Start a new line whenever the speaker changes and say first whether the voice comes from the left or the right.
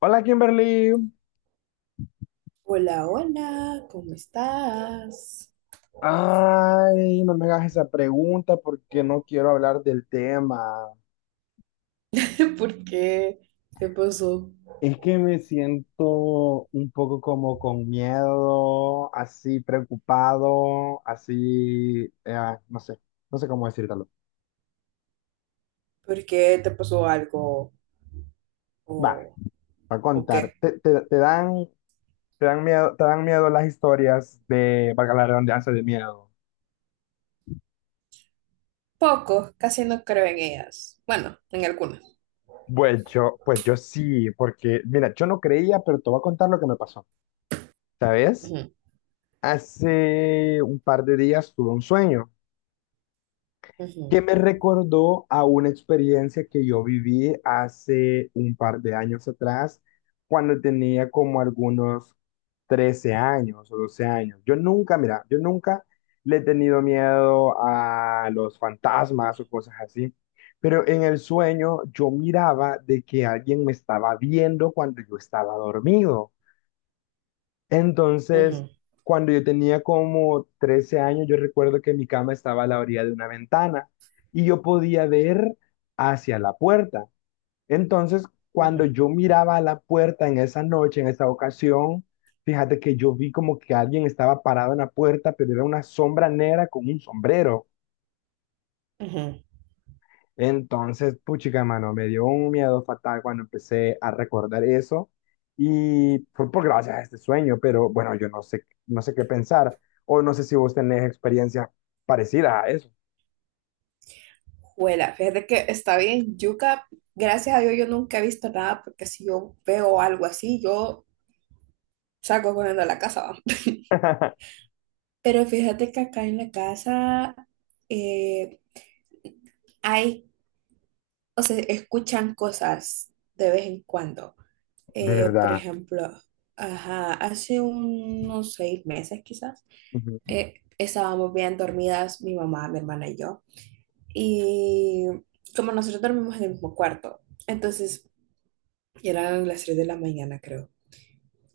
left: Hola, Kimberly.
right: Hola, hola, ¿cómo estás?
left: Ay, no me hagas esa pregunta porque no quiero hablar del tema.
right: ¿Por qué? ¿Qué pasó?
left: Es que me siento un poco como con miedo, así preocupado, así, no sé cómo decírtelo.
right: ¿Por qué te pasó algo?
left: Va,
right: ¿O,
left: va a
right: o qué?
left: contar. Te dan miedo las historias de, valga la redundancia, de miedo.
right: Poco, casi no creo en ellas. Bueno, en algunas.
left: Pues yo sí, porque, mira, yo no creía, pero te voy a contar lo que me pasó, ¿sabes?
right: Ujú,
left: Hace un par de días tuve un sueño que
right: ujú,
left: me recordó a una experiencia que yo viví hace un par de años atrás, cuando tenía como algunos 13 años o 12 años. Yo nunca, mira, yo nunca le he tenido miedo a los fantasmas o cosas así, pero en el sueño yo miraba de que alguien me estaba viendo cuando yo estaba dormido. Entonces,
right: ujú,
left: cuando yo tenía como 13 años, yo recuerdo que mi cama estaba a la orilla de una ventana y yo podía ver hacia la puerta. Entonces, cuando
right: ujú,
left: yo miraba a la puerta en esa noche, en esa ocasión, fíjate que yo vi como que alguien estaba parado en la puerta, pero era una sombra negra con un sombrero.
right: ujú.
left: Entonces, puchica, mano, me dio un miedo fatal cuando empecé a recordar eso y fue por gracias a este sueño, pero bueno, yo no sé, no sé qué pensar o no sé si vos tenés experiencias parecidas a eso.
right: Juela, fíjate que está bien, yuca. Gracias a Dios yo nunca he visto nada porque si yo veo algo así, yo salgo corriendo a la casa, va. Pero fíjate que acá en la casa eh, hay o se escuchan cosas de vez en cuando.
left: De
right: Por
left: verdad.
right: ejemplo, ajá, hace unos seis meses quizás,
left: Ujú.
right: estábamos bien dormidas mi mamá, mi hermana y yo. Y como nosotros dormimos en el mismo cuarto, entonces eran las 3 de la mañana, creo.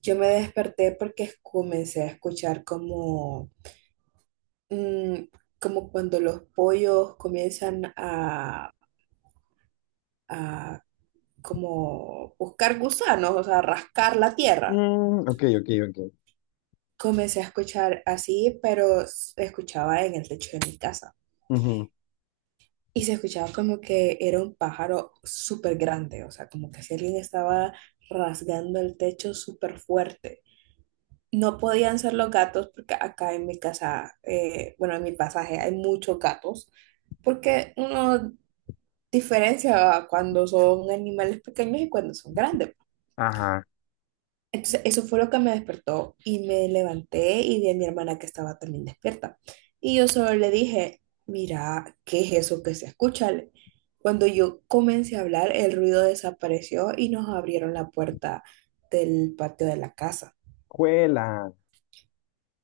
right: Yo me desperté porque comencé a escuchar como, mm, como cuando los pollos comienzan a como buscar gusanos, o sea, rascar la tierra.
left: Mm, ok, ok, ok.
right: Comencé a escuchar así, pero se escuchaba en el techo de mi casa.
left: Ujú.
right: Y se escuchaba como que era un pájaro súper grande, o sea, como que si alguien estaba rasgando el techo súper fuerte. No podían ser los gatos porque acá en mi casa, bueno, en mi pasaje hay muchos gatos, porque uno diferencia cuando son animales pequeños y cuando son grandes.
left: Ajá.
right: Entonces, eso fue lo que me despertó y me levanté y vi a mi hermana que estaba también despierta. Y yo solo le dije, mira, ¿qué es eso que se escucha? Cuando yo comencé a hablar, el ruido desapareció y nos abrieron la puerta del patio de la casa.
left: Cuela.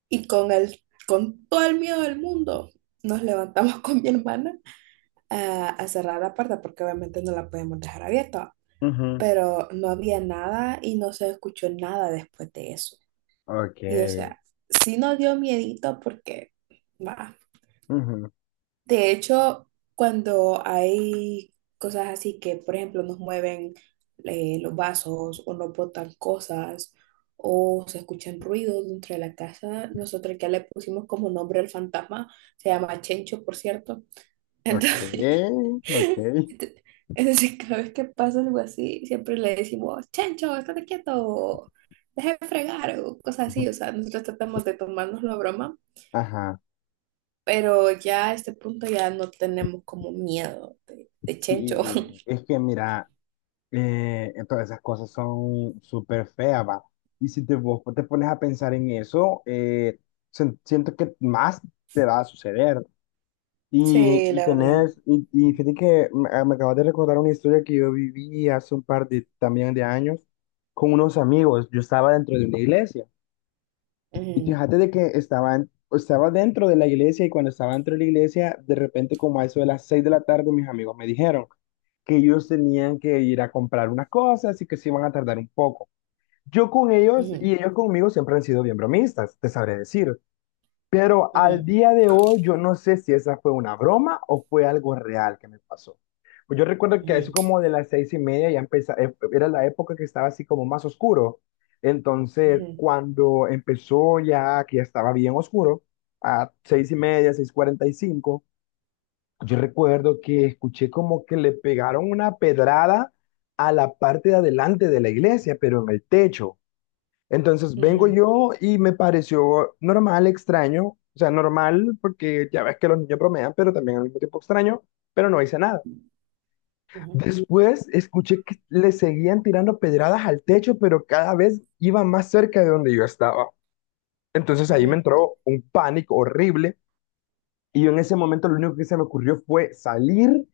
right: Y con todo el miedo del mundo, nos levantamos con mi hermana a cerrar la puerta porque obviamente no la podemos dejar abierta.
left: Ujú.
right: Pero no había nada y no se escuchó nada después de eso.
left: Ok.
right: Y o sea, sí nos dio miedito porque, va.
left: Ujú.
right: De hecho, cuando hay cosas así que, por ejemplo, nos mueven los vasos o nos botan cosas o se escuchan ruidos dentro de la casa, nosotros ya le pusimos como nombre al fantasma, se llama Chencho, por cierto.
left: Ok.
right: Entonces,
left: Ok.
right: entonces cada vez que pasa algo así, siempre le decimos, Chencho, estate quieto, deja de fregar o cosas así. O sea, nosotros tratamos de tomarnos la broma.
left: Ajá.
right: Pero ya a este punto ya no tenemos como miedo de Chencho.
left: Sí, es que mira. Entonces esas cosas son súper feas, va. Y si vos te pones a pensar en eso, siento que más te va a suceder. Y,
right: Sí,
left: y
right: la verdad.
left: tenés, y fíjate que me acabas de recordar una historia que yo viví hace un par de, también de años con unos amigos. Yo estaba dentro de una iglesia. Y
right: Ujú,
left: fíjate de que estaba dentro de la iglesia y cuando estaba dentro de la iglesia, de repente como a eso de las 6 de la tarde, mis amigos me dijeron que ellos tenían que ir a comprar unas cosas y que se iban a tardar un poco. Yo con ellos
right: ujú,
left: y ellos conmigo siempre han sido bien bromistas, te sabré decir. Pero al
right: ujú,
left: día de hoy yo no sé si esa fue una broma o fue algo real que me pasó. Pues yo recuerdo que a
right: ujú,
left: eso como de las 6:30 ya empezaba, era la época que estaba así como más oscuro. Entonces,
right: ujú,
left: cuando empezó ya, que ya estaba bien oscuro, a 6:30, 6:45, yo recuerdo que escuché como que le pegaron una pedrada a la parte de adelante de la iglesia, pero en el techo. Entonces vengo
right: ujú,
left: yo y me pareció normal, extraño, o sea, normal porque ya ves que los niños bromean, pero también al mismo tiempo extraño, pero no hice nada.
right: ujú,
left: Después escuché que le seguían tirando pedradas al techo, pero cada vez iba más cerca de donde yo estaba. Entonces ahí me
right: ujú,
left: entró un pánico horrible y yo en ese momento lo único que se me ocurrió fue salir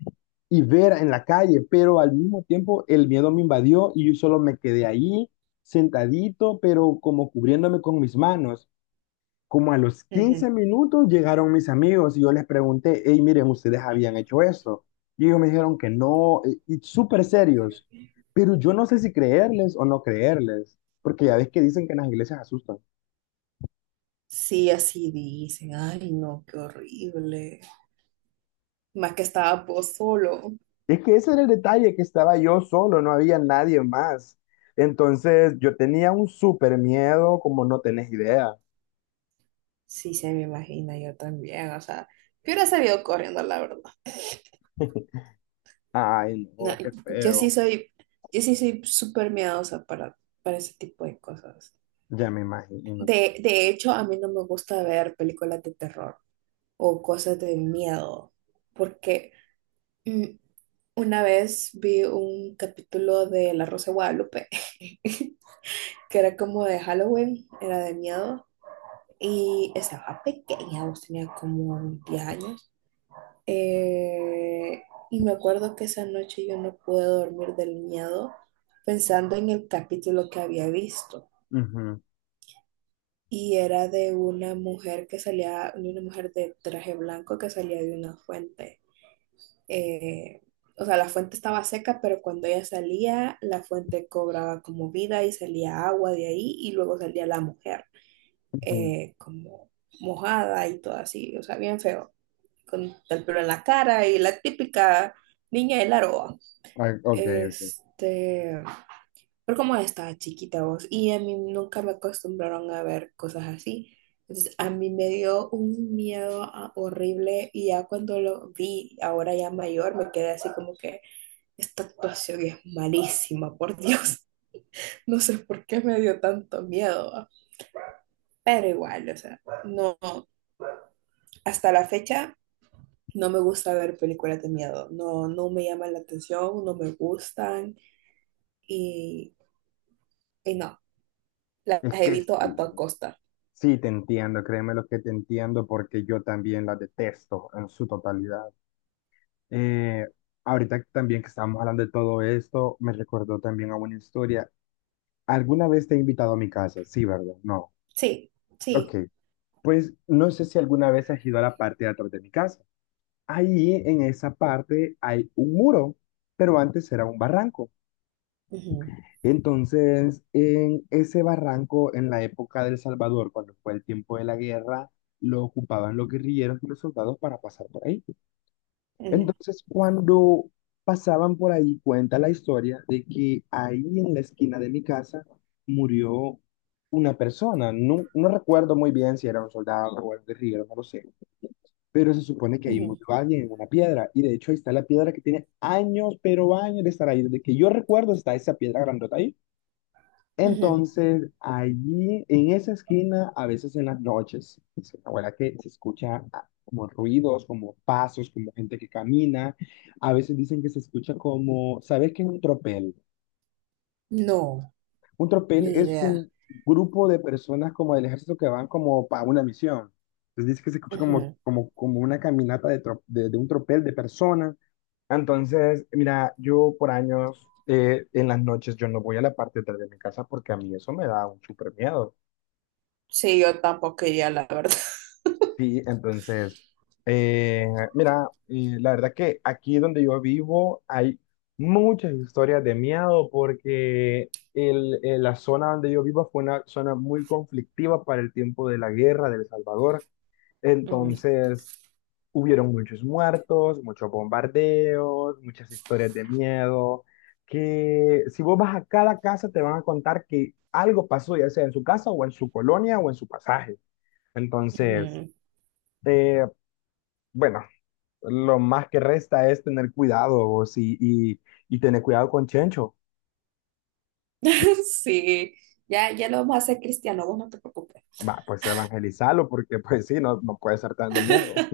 left: y ver en la calle, pero al mismo tiempo el miedo me invadió y yo solo me quedé ahí sentadito, pero como cubriéndome con mis manos. Como a los quince
right: ujú.
left: minutos llegaron mis amigos y yo les pregunté, hey, miren, ¿ustedes habían hecho esto? Y ellos me dijeron que no, y súper serios. Pero yo no sé si creerles o no creerles, porque ya ves que dicen que en las iglesias asustan.
right: Sí, así dicen. Ay, no, qué horrible. Más que estaba vos solo.
left: Es que ese era el detalle, que estaba yo solo, no había nadie más. Entonces yo tenía un súper miedo, como no tenés idea.
right: Sí, se me imagina yo también. O sea, yo hubiera salido corriendo, la verdad.
left: Ay,
right: No,
left: no, qué
right: yo sí
left: feo.
right: soy, yo sí soy súper miedosa para ese tipo de cosas.
left: Ya me imagino.
right: De hecho, a mí no me gusta ver películas de terror o cosas de miedo, porque mm, una vez vi un capítulo de La Rosa de Guadalupe, que era como de Halloween, era de miedo, y estaba pequeña, vos tenía como 10 años, eh, y me acuerdo que esa noche yo no pude dormir del miedo pensando en el capítulo que había visto.
left: Ujú,
right: Y era de una mujer que salía, de una mujer de traje blanco que salía de una fuente. eh, o sea, la fuente estaba seca, pero cuando ella salía, la fuente cobraba como vida y salía agua de ahí y luego salía la mujer
left: ujú.
right: como mojada y todo así, o sea, bien feo, con el pelo en la cara y la típica niña de la roa.
left: Ay, ok, ok.
right: Este, pero como estaba chiquita vos y a mí nunca me acostumbraron a ver cosas así. Entonces, a mí me dio un miedo horrible y ya cuando lo vi, ahora ya mayor, me quedé así como que esta actuación es malísima, por Dios. No sé por qué me dio tanto miedo, ¿va? Pero igual, o sea, no, hasta la fecha no me gusta ver películas de miedo, no, no me llaman la atención, no me gustan y, y no, las
left: Es que
right: evito a
left: sí.
right: toda costa.
left: Sí, te entiendo, créeme lo que te entiendo porque yo también la detesto en su totalidad. Eh, ahorita también que estamos hablando de todo esto, me recordó también a una historia. ¿Alguna vez te he invitado a mi casa? Sí, ¿verdad? No.
right: Sí,
left: Ok,
right: sí.
left: pues no sé si alguna vez has ido a la parte de atrás de mi casa. Ahí en esa parte hay un muro, pero antes era un barranco.
right: Ujú,
left: Entonces, en ese barranco, en la época del Salvador, cuando fue el tiempo de la guerra, lo ocupaban los guerrilleros y los soldados para pasar por ahí.
right: ujú,
left: Entonces, cuando pasaban por ahí, cuenta la historia de que ahí en la esquina de mi casa murió una persona. No, no recuerdo muy bien si era un soldado o un guerrillero, no lo sé. Pero se supone que ahí
right: ujú,
left: murió alguien en una piedra. Y de hecho, ahí está la piedra que tiene años, pero años de estar ahí. Desde que yo recuerdo, está esa piedra grandota ahí.
right: ujú.
left: Entonces, allí, en esa esquina, a veces en las noches, dice mi abuela que se escucha como ruidos, como pasos, como gente que camina. A veces dicen que se escucha como, ¿sabes qué es un tropel?
right: No,
left: Un
right: ni
left: tropel es
right: idea.
left: un grupo de personas como del ejército que van como para una misión. Entonces dice que se escucha como,
right: Ujú.
left: como, como una caminata de un tropel de personas. Entonces, mira, yo por años, en las noches, yo no voy a la parte de atrás de mi casa porque a mí eso me da un súper miedo.
right: Sí, yo tampoco iría, la verdad.
left: Sí, entonces, eh, mira, la verdad que aquí donde yo vivo hay muchas historias de miedo porque la zona donde yo vivo fue una zona muy conflictiva para el tiempo de la guerra de El Salvador.
right: Ujú,
left: Entonces, hubieron muchos muertos, muchos bombardeos, muchas historias de miedo, que si vos vas a cada casa te van a contar que algo pasó, ya sea en su casa o en su colonia o en su pasaje. Entonces,
right: ujú.
left: eh, bueno, lo más que resta es tener cuidado vos, y tener cuidado con Chencho.
right: Sí, ya, ya lo vamos a hacer, Cristiano, vos no te preocupes.
left: Va, pues evangelizarlo, porque pues sí, no, no puede estar dando miedo.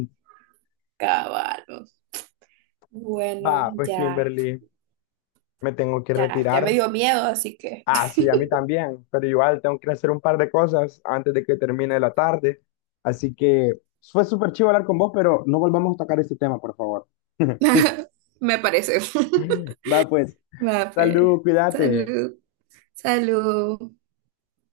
right: Caballo. Bueno,
left: Va, pues,
right: ya,
left: Kimberly, me tengo que
right: ya, ya me
left: retirar.
right: dio miedo, así que
left: Ah, sí, a mí también, pero igual tengo que hacer un par de cosas antes de que termine la tarde. Así que fue súper chido hablar con vos, pero no volvamos a tocar este tema, por favor.
right: me parece.
left: Va, pues,
right: Va, pues.
left: salud, cuídate.
right: Salud. Salud.